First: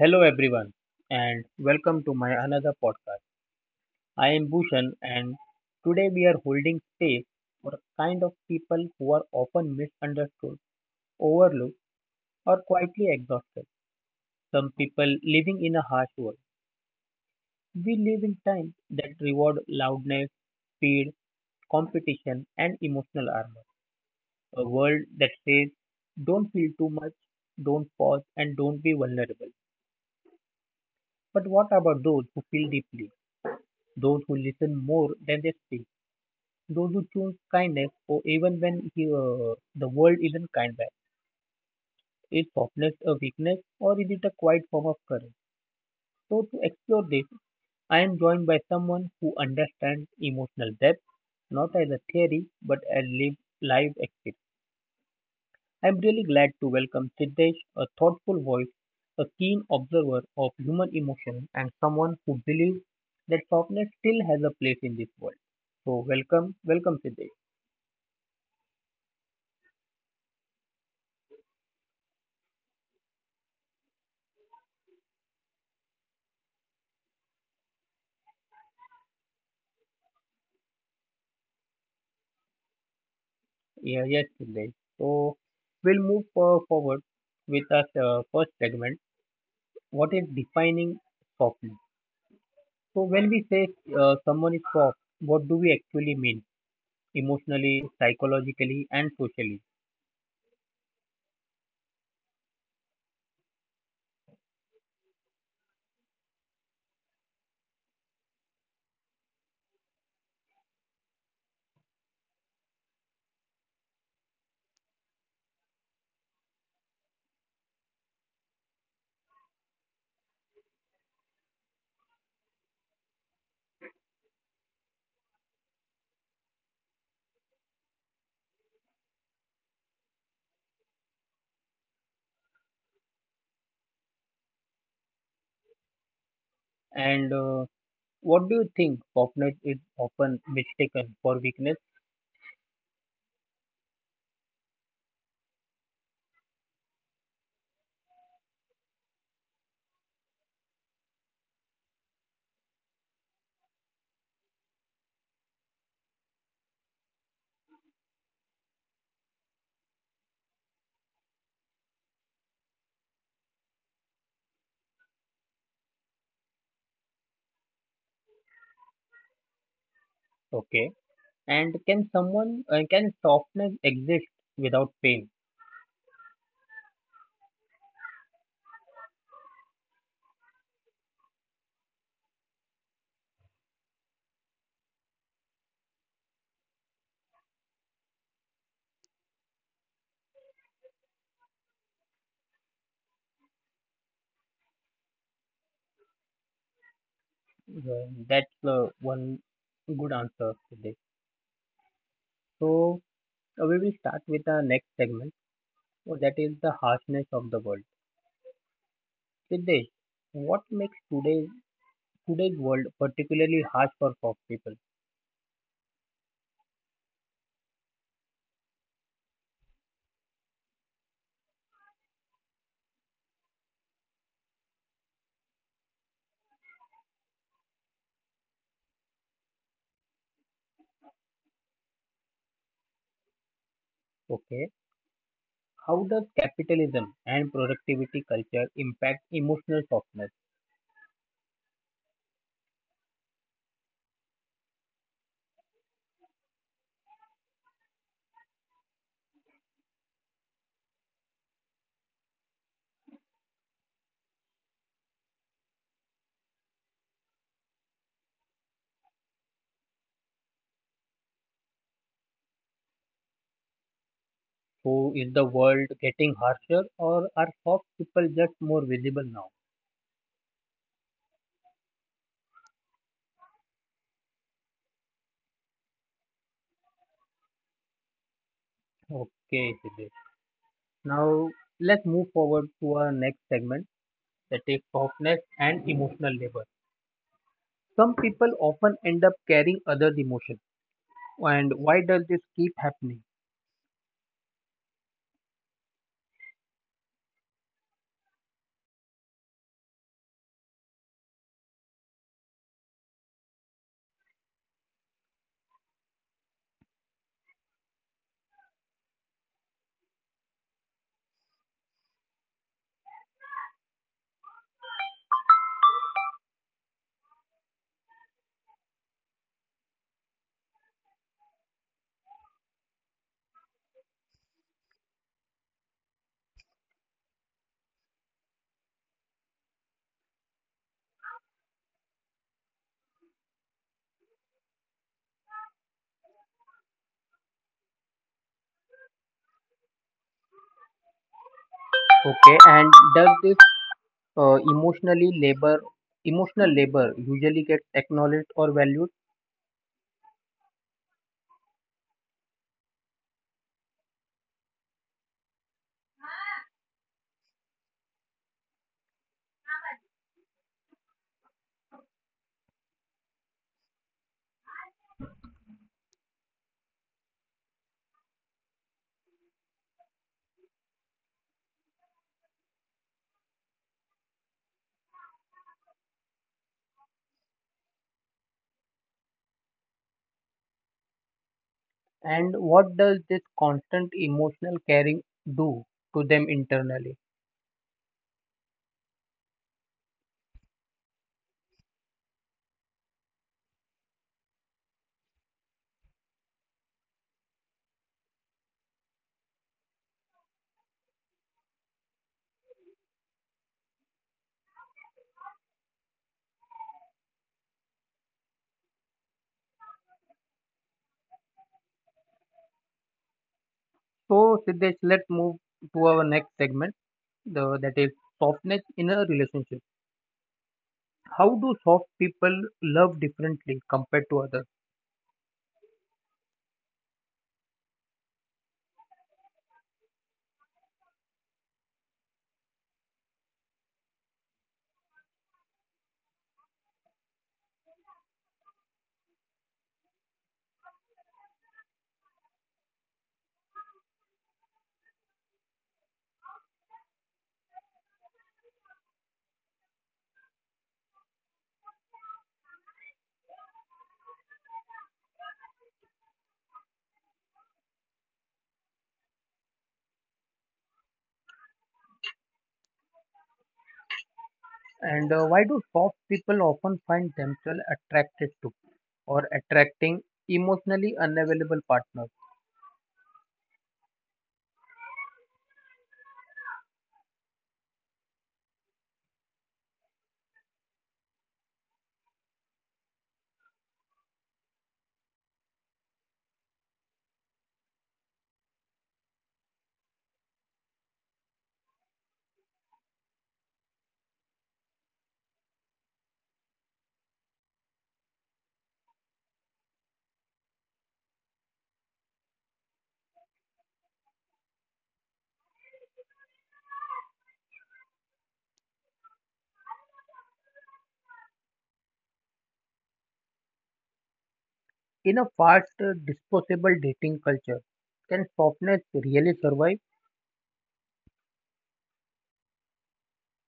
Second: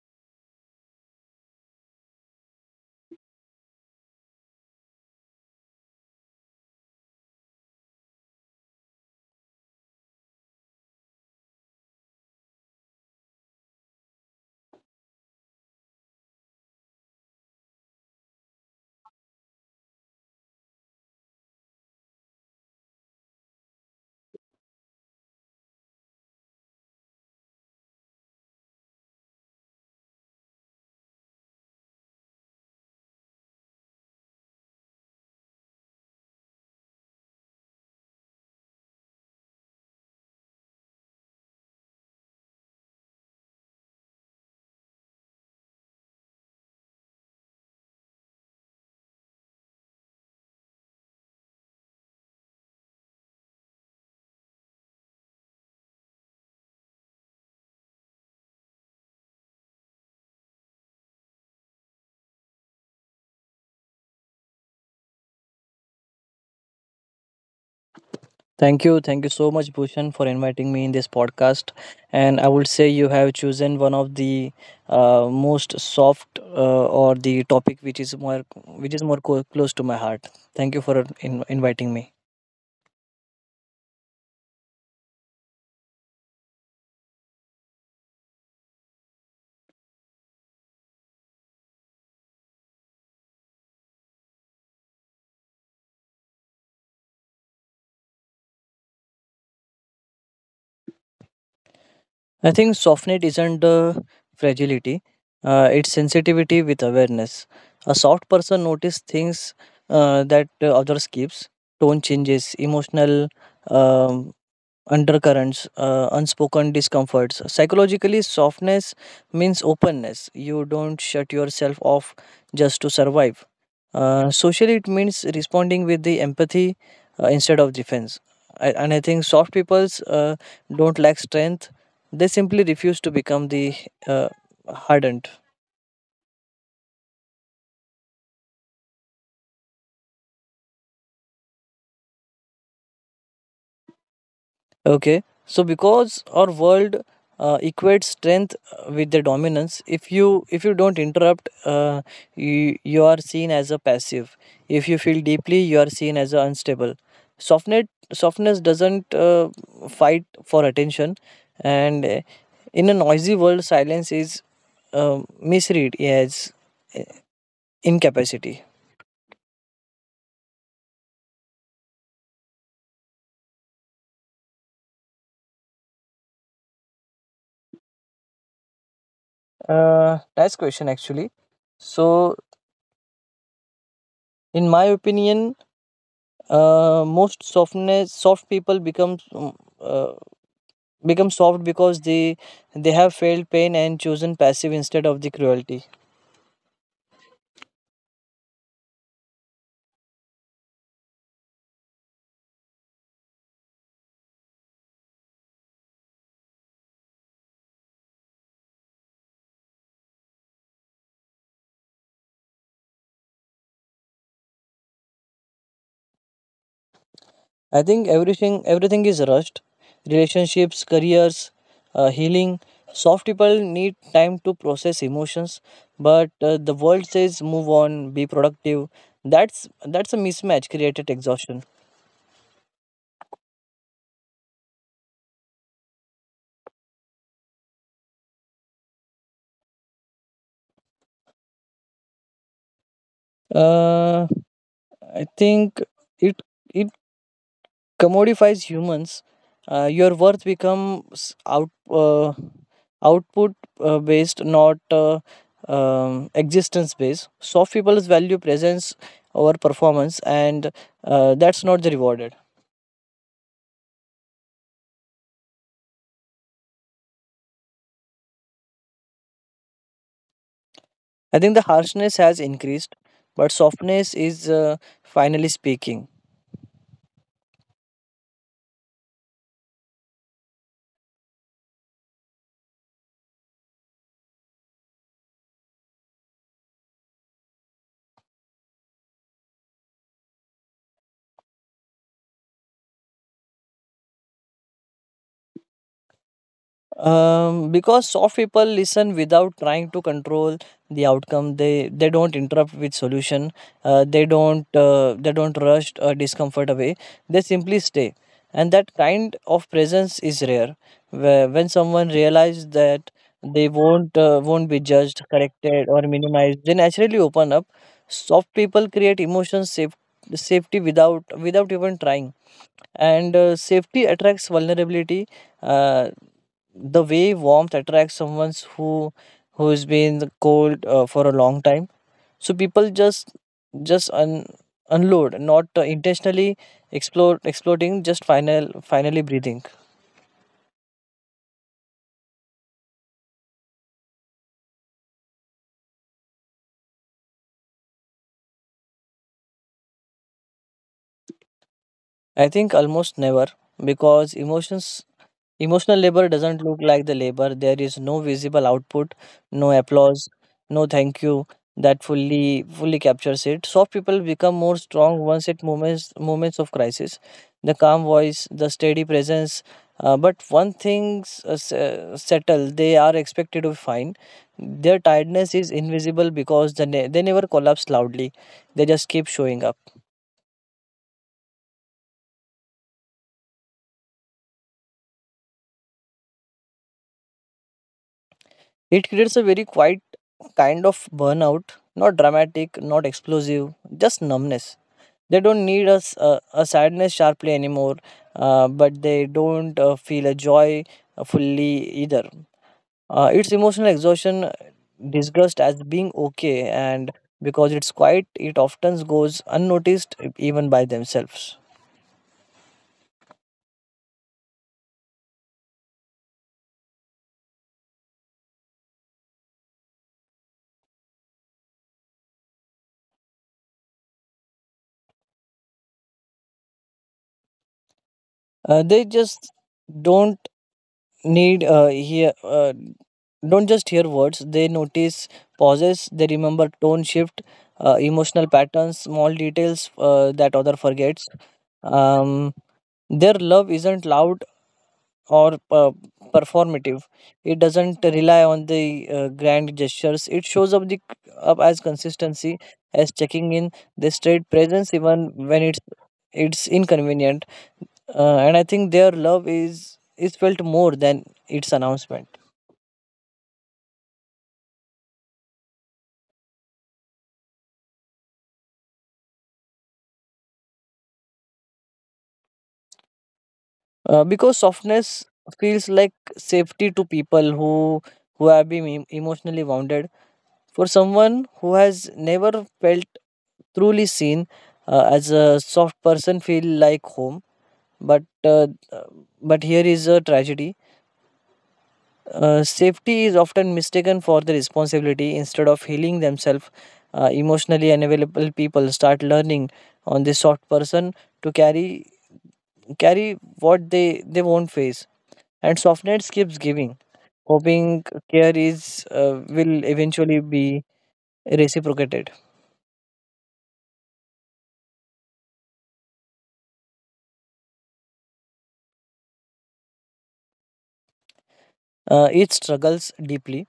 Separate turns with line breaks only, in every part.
Hello everyone and welcome to my another podcast. I am Bhushan and today we are holding space for a kind of people who are often misunderstood, overlooked or quietly exhausted. Some people living in a harsh world. We live in times that reward loudness, speed, competition and emotional armor. A world that says don't feel too much, don't pause and don't be vulnerable. But what about those who feel deeply? Those who listen more than they speak, those who choose kindness, or even when the world isn't kind back. Is softness a weakness, or is it a quiet form of courage? So, to explore this, I am joined by someone who understands emotional depth, not as a theory, but as live experience. I'm really glad to welcome Siddesh, a thoughtful voice, a keen observer of human emotion, and someone who believes that softness still has a place in this world. So, welcome, Siddesh.
Thank you. Thank you so much, Bhushan, for inviting me in this podcast. And I would say you have chosen one of the most soft or the topic which is more co- close to my heart. Thank you for inviting me.
Yeah, yes, Siddesh. So we'll forward with our first segment. What is defining softness? So when we say someone is soft, what do we actually mean emotionally, psychologically, and socially?
I think softness isn't fragility; it's sensitivity with awareness. A soft person notices things that others keeps. Tone changes, emotional um undercurrents, unspoken discomforts. Psychologically, softness means openness. You don't shut yourself off just to survive. Socially, it means responding with the empathy instead of defense. And I think soft peoples don't lack strength. They simply refuse to become the uh, hardened.
And what do you think softness is often mistaken for weakness?
Okay, so because our world equates strength with the dominance. If you don't interrupt, you are seen as a passive. If you feel deeply, you are seen as a unstable. Softness softness doesn't fight for attention, and in a noisy world, silence is misread as uh, incapacity.
Okay. And can someone can softness exist without pain?
Nice question actually. So, in my opinion, most softness soft people uh, become soft because they have felt pain and chosen passive instead of the cruelty.
That's one good answer, Siddesh. So we will start with our next segment. Oh, that is the harshness of the world. Siddesh, what makes today's world particularly harsh for pop people?
I think everything is rushed, relationships, careers, healing. Soft people need time to process emotions, but the world says move on, be productive. That's that's a mismatch created exhaustion.
Okay, how does capitalism and productivity culture impact emotional softness?
Uh, i think it it commodifies humans, your worth becomes output based, not existence based. Soft people value presence over performance, and that's not the rewarded.
So, is the world getting harsher, or are soft people just more visible now?
I think the harshness has increased, but softness is finally speaking.
Okay, Siddesh. Now let's move forward to our next segment, that is softness and emotional labor. Some people often end up carrying others' emotions, and why does this keep happening?
Because soft people listen without trying to control the outcome. They don't interrupt with solution, they don't rush discomfort away, they simply stay, and that kind of presence is rare. When someone realizes that they won't be judged, corrected or minimized, they naturally open up. Soft people create safety without even trying, and safety attracts vulnerability, Uh, the way warmth attracts someone who's been cold for a long time. So people just unload, not intentionally explode exploding, just finally breathing.
Okay, and does this uh, emotionally labor, emotional labor usually get acknowledged or valued?
I think almost never, because emotions emotional labor doesn't look like the labor. There is no visible output, no applause, no thank you that fully captures it. Soft people become more strong once at moments of crisis. The calm voice, the steady presence. But one things settle, they are expected to find. Their tiredness is invisible because they never collapse loudly. They just keep showing up.
And what does this constant emotional caring do to them internally?
It creates a very quiet kind of burnout, not dramatic, not explosive, just numbness. They don't need a sadness sharply anymore, but they don't feel a joy fully either. It's emotional exhaustion disguised as being okay, and because it's quiet, it often goes unnoticed even by themselves.
So, Siddesh, let's move to our next segment, that is softness in a relationship. How do soft people love differently compared to others?
They just don't need uh, hear uh, don't just hear words. They notice pauses, they remember tone shift, emotional patterns, small details that other forgets. um, their love isn't loud or performative. It doesn't rely on the grand gestures. It shows up the up as consistency, as checking in. They stayed presence even when it's inconvenient, and I think their love is felt more than its announcement.
And why do soft people often find themselves attracted to or attracting emotionally unavailable partners?
Because softness feels like safety to people who have been emotionally wounded. For someone who has never felt truly seen, as a soft person feel like home. But uh, but here is a tragedy. Safety is often mistaken for the responsibility. Instead of healing themselves, emotionally unavailable people start learning on the soft person to carry what they won't face. And softness keeps giving, hoping care is will eventually be reciprocated.
In a fast, disposable dating culture, can softness really survive?
It struggles deeply.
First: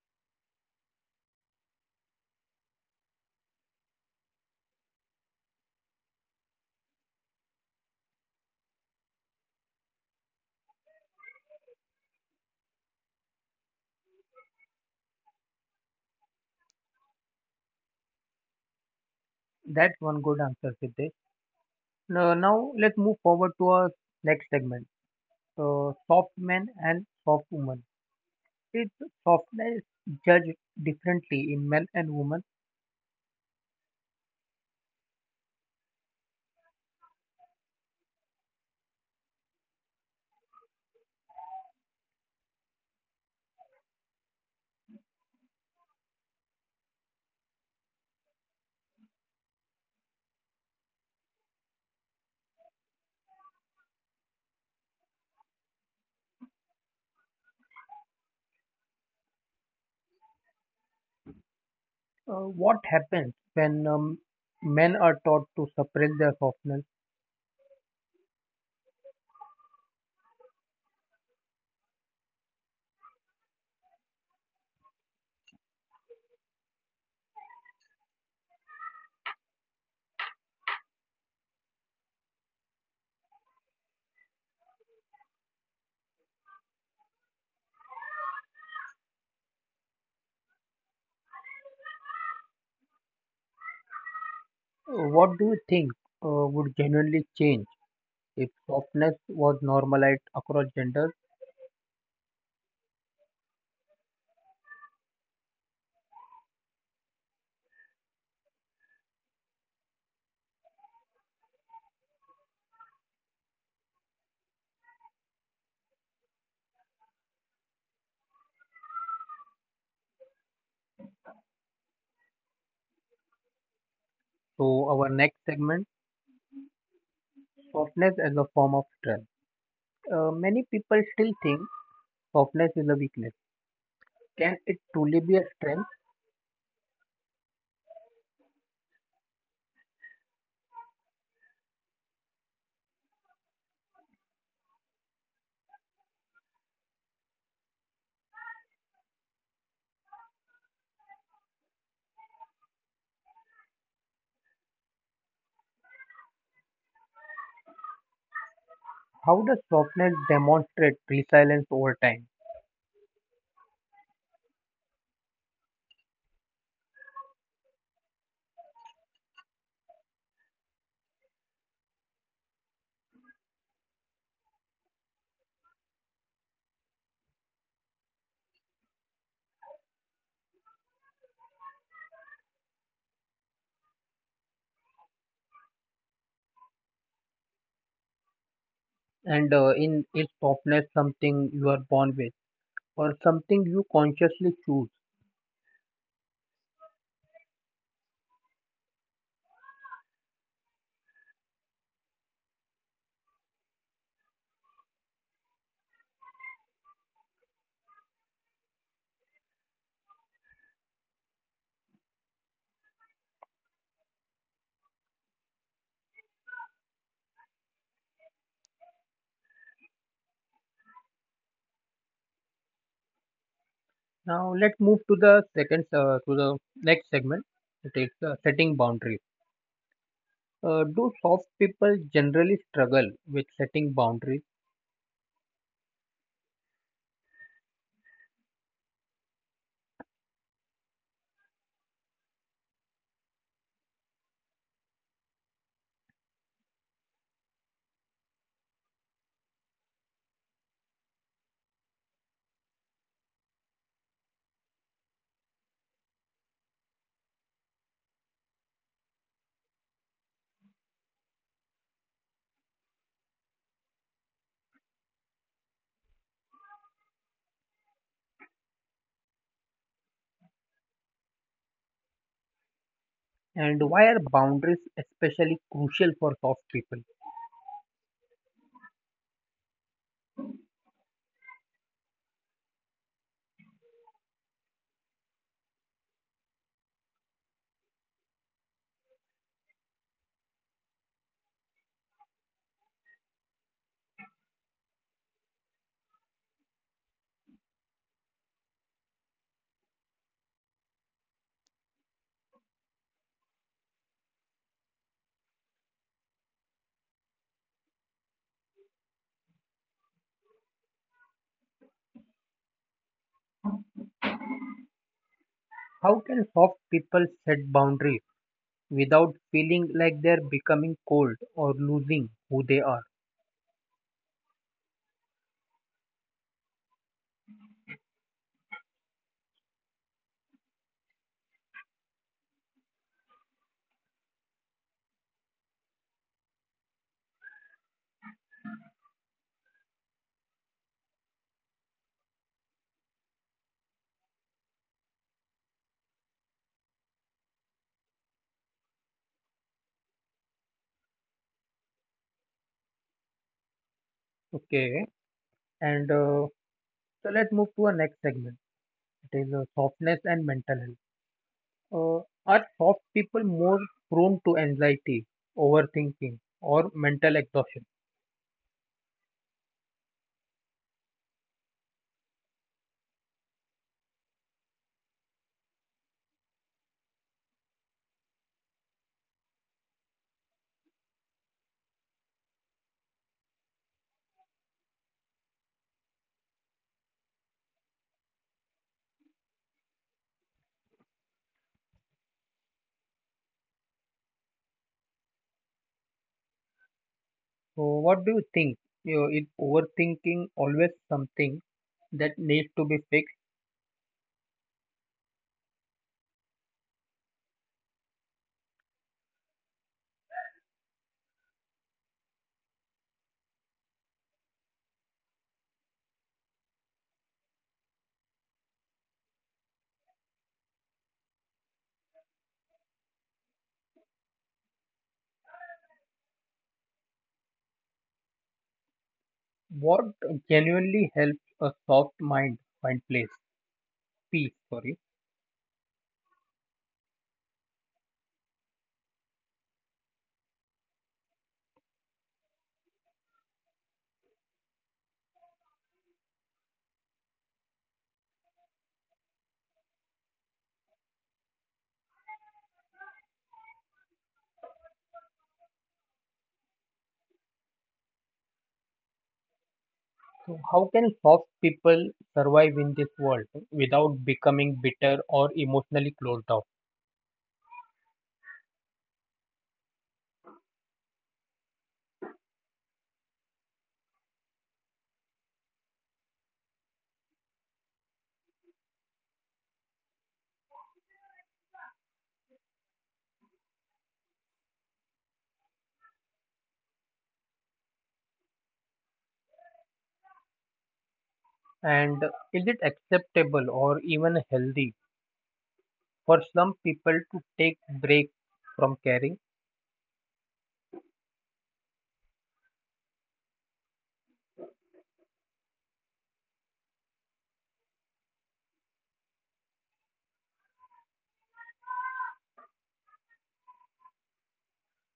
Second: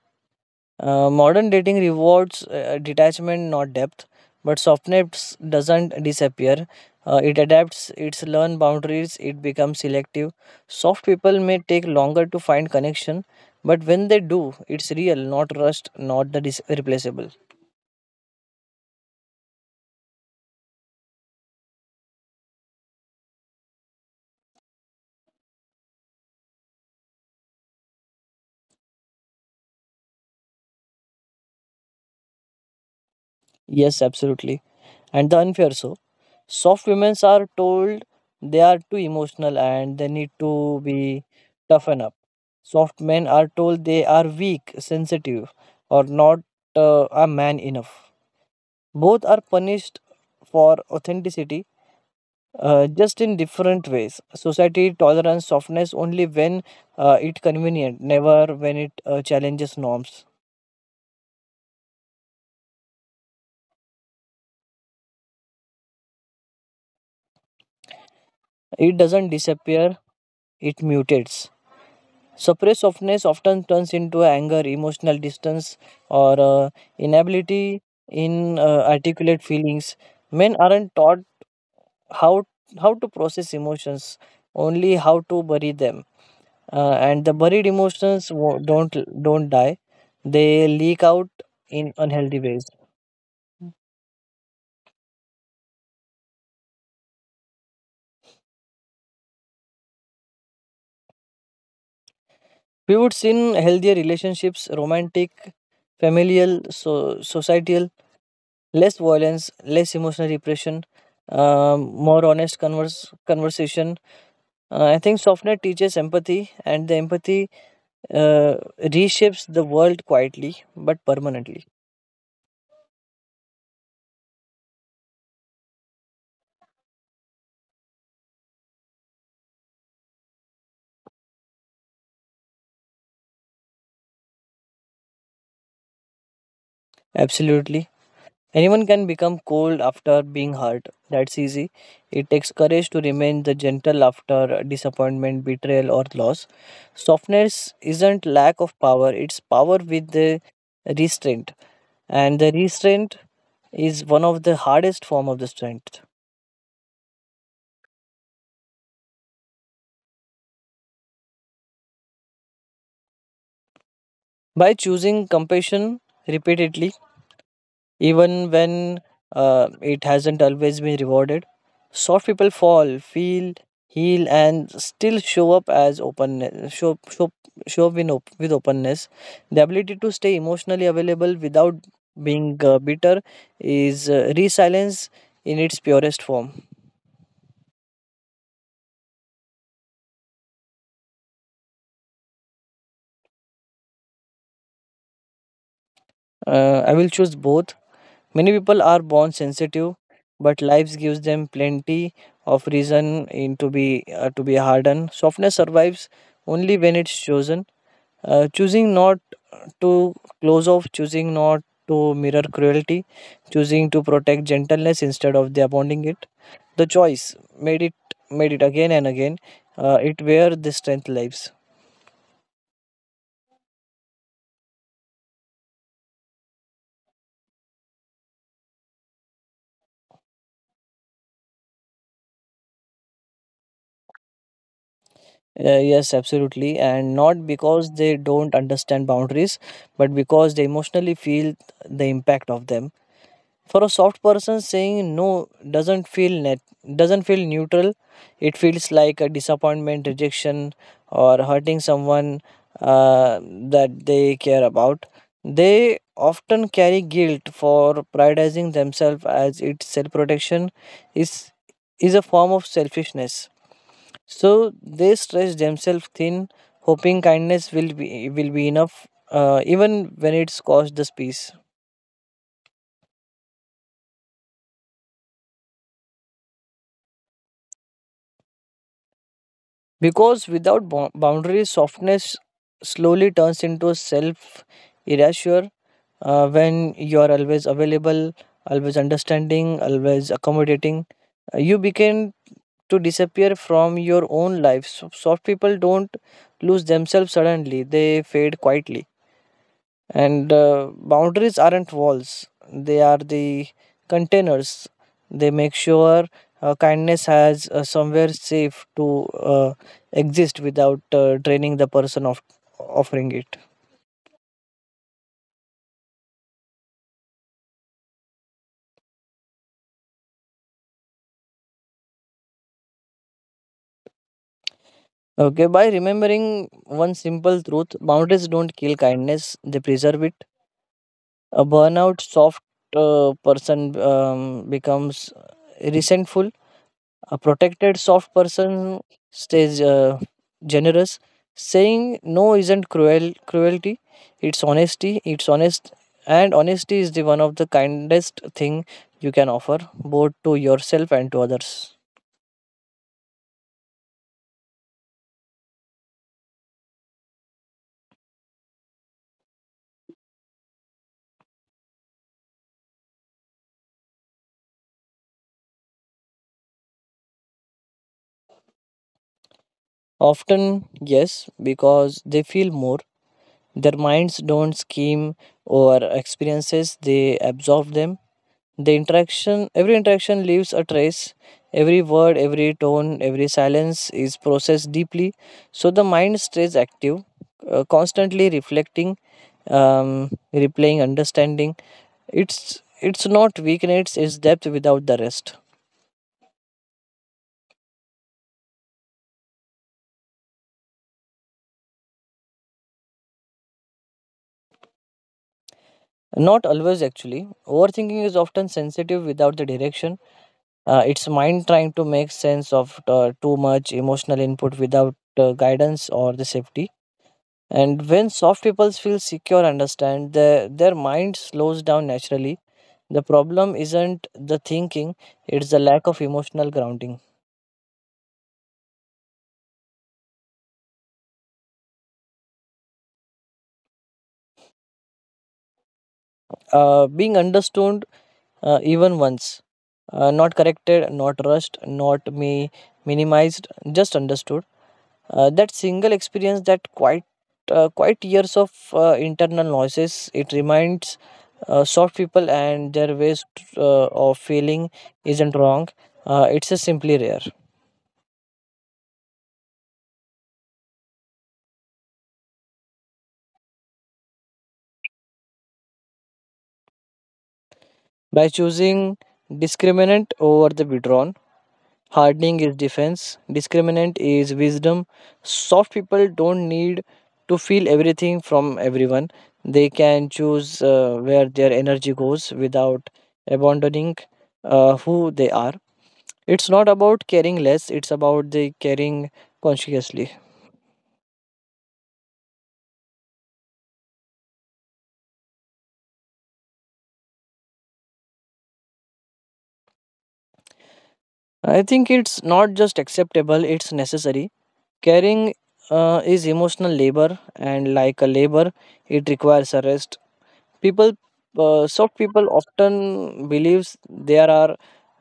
Modern dating rewards detachment, not depth. But softness doesn't disappear. It adapts. It's learn boundaries. It becomes selective. Soft people may take longer to find connection, but when they do, it's real, not rushed, not the replaceable.
That's one good answer, Siddesh. Now let's move forward to our next segment: soft men and soft women. Is softness judged differently in men and women?
Yes, absolutely. And the unfair, so soft women are told they are too emotional and they need to be toughen up. Soft men are told they are weak, sensitive, or not a man enough. Both are punished for authenticity, just in different ways. Society tolerance softness only when it convenient, never when it challenges norms.
What happens when men are taught to suppress their softness?
It doesn't disappear, it mutates. Suppressed softness often turns into anger, emotional distance, or inability in articulate feelings. Men aren't taught how how to process emotions, only how to bury them. And the buried emotions don't die; they leak out in unhealthy ways.
What do you think would genuinely change if softness was normalized across genders?
We would see in healthier relationships, romantic, familial, so societal, less violence, less emotional repression, more honest converse conversation. I think SoftNet teaches empathy, and the empathy uh, reshapes the world quietly but permanently.
So, our next segment. Softness as a form of strength. Many people still think softness is a weakness. Can it truly be a strength?
Absolutely. Anyone can become cold after being hurt. That's easy. It takes courage to remain the gentle after disappointment, betrayal, or loss. Softness isn't lack of power, it's power with the restraint. And the restraint is one of the hardest form of the strength.
How does softness demonstrate resilience over time?
By choosing compassion repeatedly, even when it hasn't always been rewarded. Soft people fall, feel, heal, and still show up as openness. Show up in with openness. The ability to stay emotionally available without being bitter is resilience in its purest form.
And in is softness something you are born with, or something you consciously choose?
I will choose both. Many people are born sensitive, but life gives them plenty of reason in to be hardened. Softness survives only when it's chosen. Choosing not to close off, choosing not to mirror cruelty, choosing to protect gentleness instead of the abounding it. The choice made it again and again. It where the strength lives.
Now let's move to the second to the next segment. It is setting boundaries. Do soft people generally struggle with setting boundaries?
Yes, absolutely, and not because they don't understand boundaries, but because they emotionally feel the impact of them. For a soft person, saying no doesn't feel net doesn't feel neutral, it feels like a disappointment, rejection, or hurting someone uh, that they care about. They often carry guilt for prioritizing themselves as its self protection is is a form of selfishness. So they stretch themselves thin, hoping kindness will be enough, even when it's cost the peace.
And why are boundaries especially crucial for soft people?
Because without boundaries, softness slowly turns into self erasure. When you are always available, always understanding, always accommodating, you begin to disappear from your own life. So soft people don't lose themselves suddenly, they fade quietly. And boundaries aren't walls, they are the containers. They make sure kindness has somewhere safe to exist without draining the person of offering it.
How can soft people set boundaries without feeling like they're becoming cold or losing who they are?
Okay, by remembering one simple truth: boundaries don't kill kindness, they preserve it. A burnout soft person becomes resentful. A protected, soft person stays generous. Saying no isn't cruelty. It's honesty. It's honest, and honesty is the one of the kindest thing you can offer, both to yourself and to others.
Okay, and so let's move to our next segment. It is softness and mental health. Are soft people more prone to anxiety, overthinking, or mental exhaustion?
Often, yes, because they feel more. Their minds don't scheme over experiences; they absorb them. The interaction, every interaction leaves a trace. Every word, every tone, every silence is processed deeply. So the mind stays active, constantly reflecting, replaying, understanding. It's not weakness; it's depth without the rest.
So, what do you think? You know, is overthinking always something that needs to be fixed?
Not always, actually. Overthinking is often sensitive without the direction. It's mind trying to make sense of too much emotional input without guidance or the safety. And when soft people feel secure, understand, their mind slows down naturally. The problem isn't the thinking, it's the lack of emotional grounding.
What genuinely helps a soft mind peace? Sorry.
Being understood even once, not corrected, not rushed, not me minimized, just understood. That single experience, that quite quite years of internal noises, it reminds soft people and their ways of feeling isn't wrong. It's a simply rare.
So how can soft people survive in this world without becoming bitter or emotionally closed off?
By choosing discriminant over the withdrawn, hardening is defense, discriminant is wisdom. Soft people don't need to feel everything from everyone. They can choose where their energy goes without abandoning who they are. It's not about caring less, it's about the caring consciously.
And is it acceptable or even healthy for some people to take break from caring?
I think it's not just acceptable, it's necessary. Caring is emotional labor, and like a labor, it requires a rest. People, soft people, often believes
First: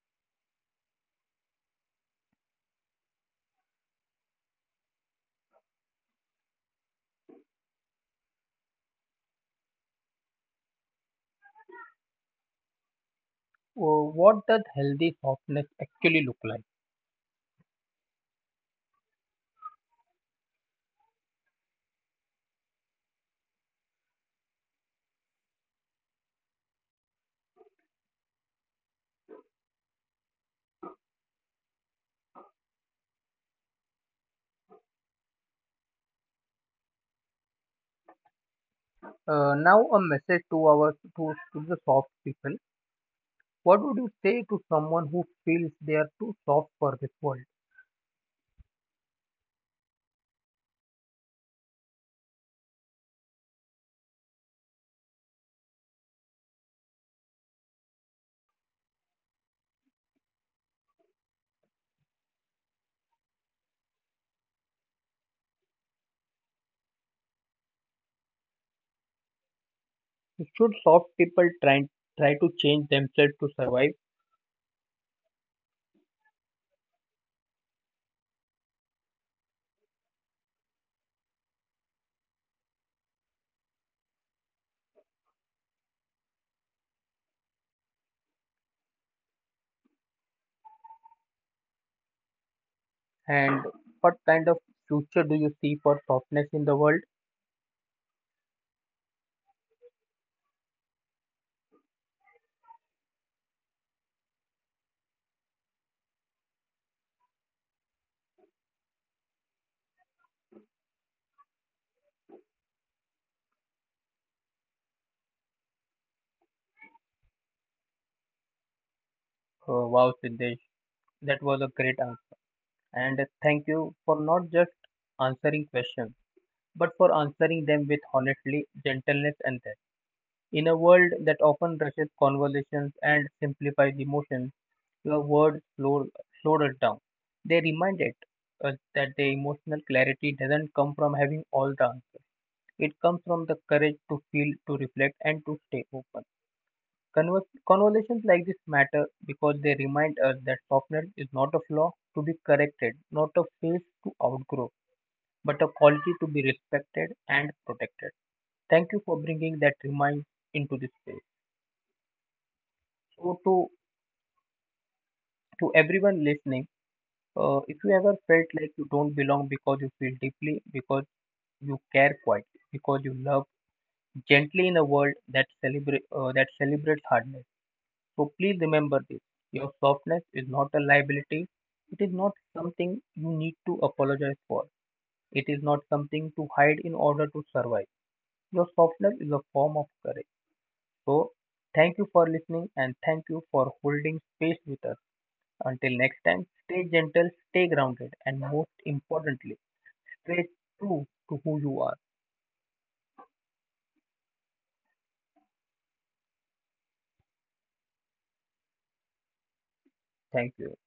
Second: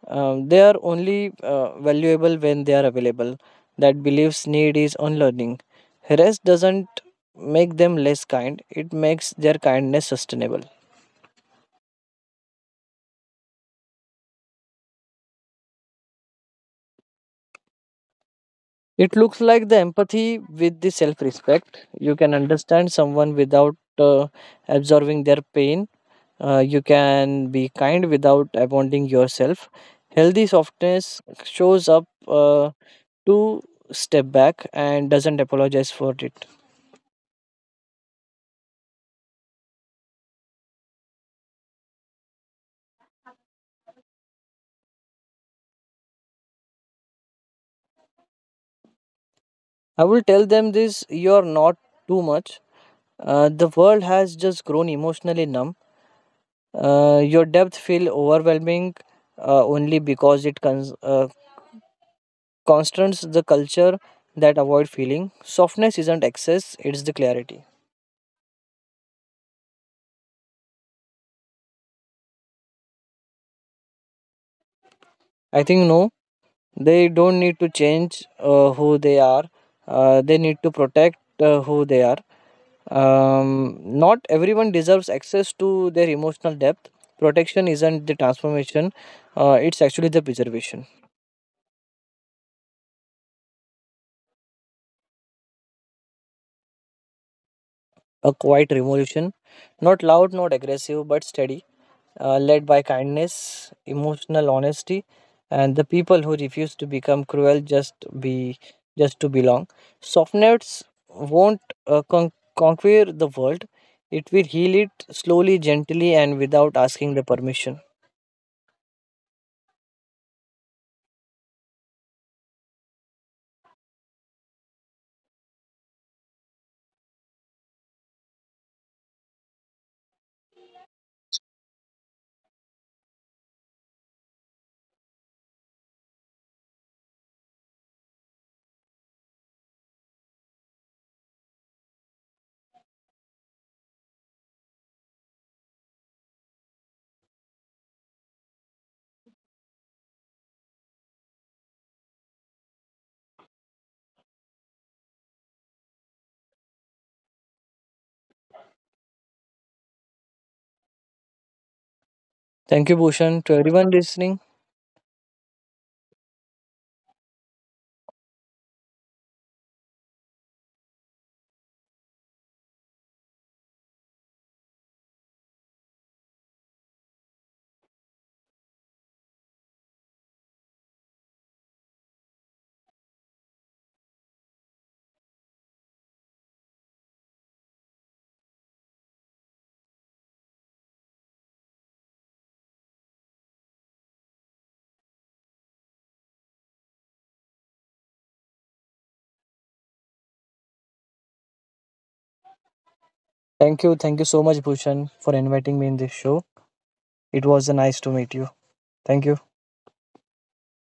they are only valuable when they are available. That beliefs need is unlearning. Rest doesn't make them less kind; it makes their kindness sustainable.
What does healthy softness actually look like?
It looks like the empathy with the self-respect. You can understand someone without absorbing their pain. You can be kind without abandoning yourself. Healthy softness shows up to step back and doesn't apologize for it.
Now a message to to the soft people. What would you say to someone who feels they are too soft for this world?
I will tell them this: you're not too much. The world has just grown emotionally numb. Your depth feel overwhelming only because it constrains the culture that avoid feeling. Softness isn't excess, it's the clarity.
Should soft people try to change themselves to survive?
I think no, they don't need to change who they are, they need to protect who they are. Not everyone deserves access to their emotional depth. Protection isn't the transformation, it's actually the preservation.
And what kind of future do you see for softness in the world?
A quiet revolution, not loud, not aggressive, but steady, led by kindness, emotional honesty, and the people who refuse to become cruel just to belong. Softnets won't uh, con- conquer the world; it will heal it slowly, gently, and without asking the permission.
Oh, wow, Siddesh, that was a great answer. And thank you for not just answering questions, but for answering them with honestly, gentleness, and depth. In a world that often rushes conversations and simplifies emotions, your words slowed us down. They reminded us that the emotional clarity doesn't come from having all the answers. It comes from the courage to feel, to reflect, and to stay open. Conversations like this matter because they remind us that softness is not a flaw to be corrected, not a phase to outgrow, but a quality to be respected and protected. Thank you for bringing that remind into this space.
Thank you,
So,
Bhushan, to everyone listening.
to everyone listening, if you ever felt like you don't belong because you feel deeply, because you care quietly, because you love gently in a world that celebrates hardness. So please remember this. Your softness is not a liability. It is not something you need to apologize for. It is not something to hide in order to survive. Your softness is a form of courage. So thank you for listening and thank you for holding space with us. Until next time, stay gentle, stay grounded, and most importantly, stay true to who you are.
Thank you so much, Bhushan, for inviting me in this show. It was nice to meet you. Thank you.
Thank you.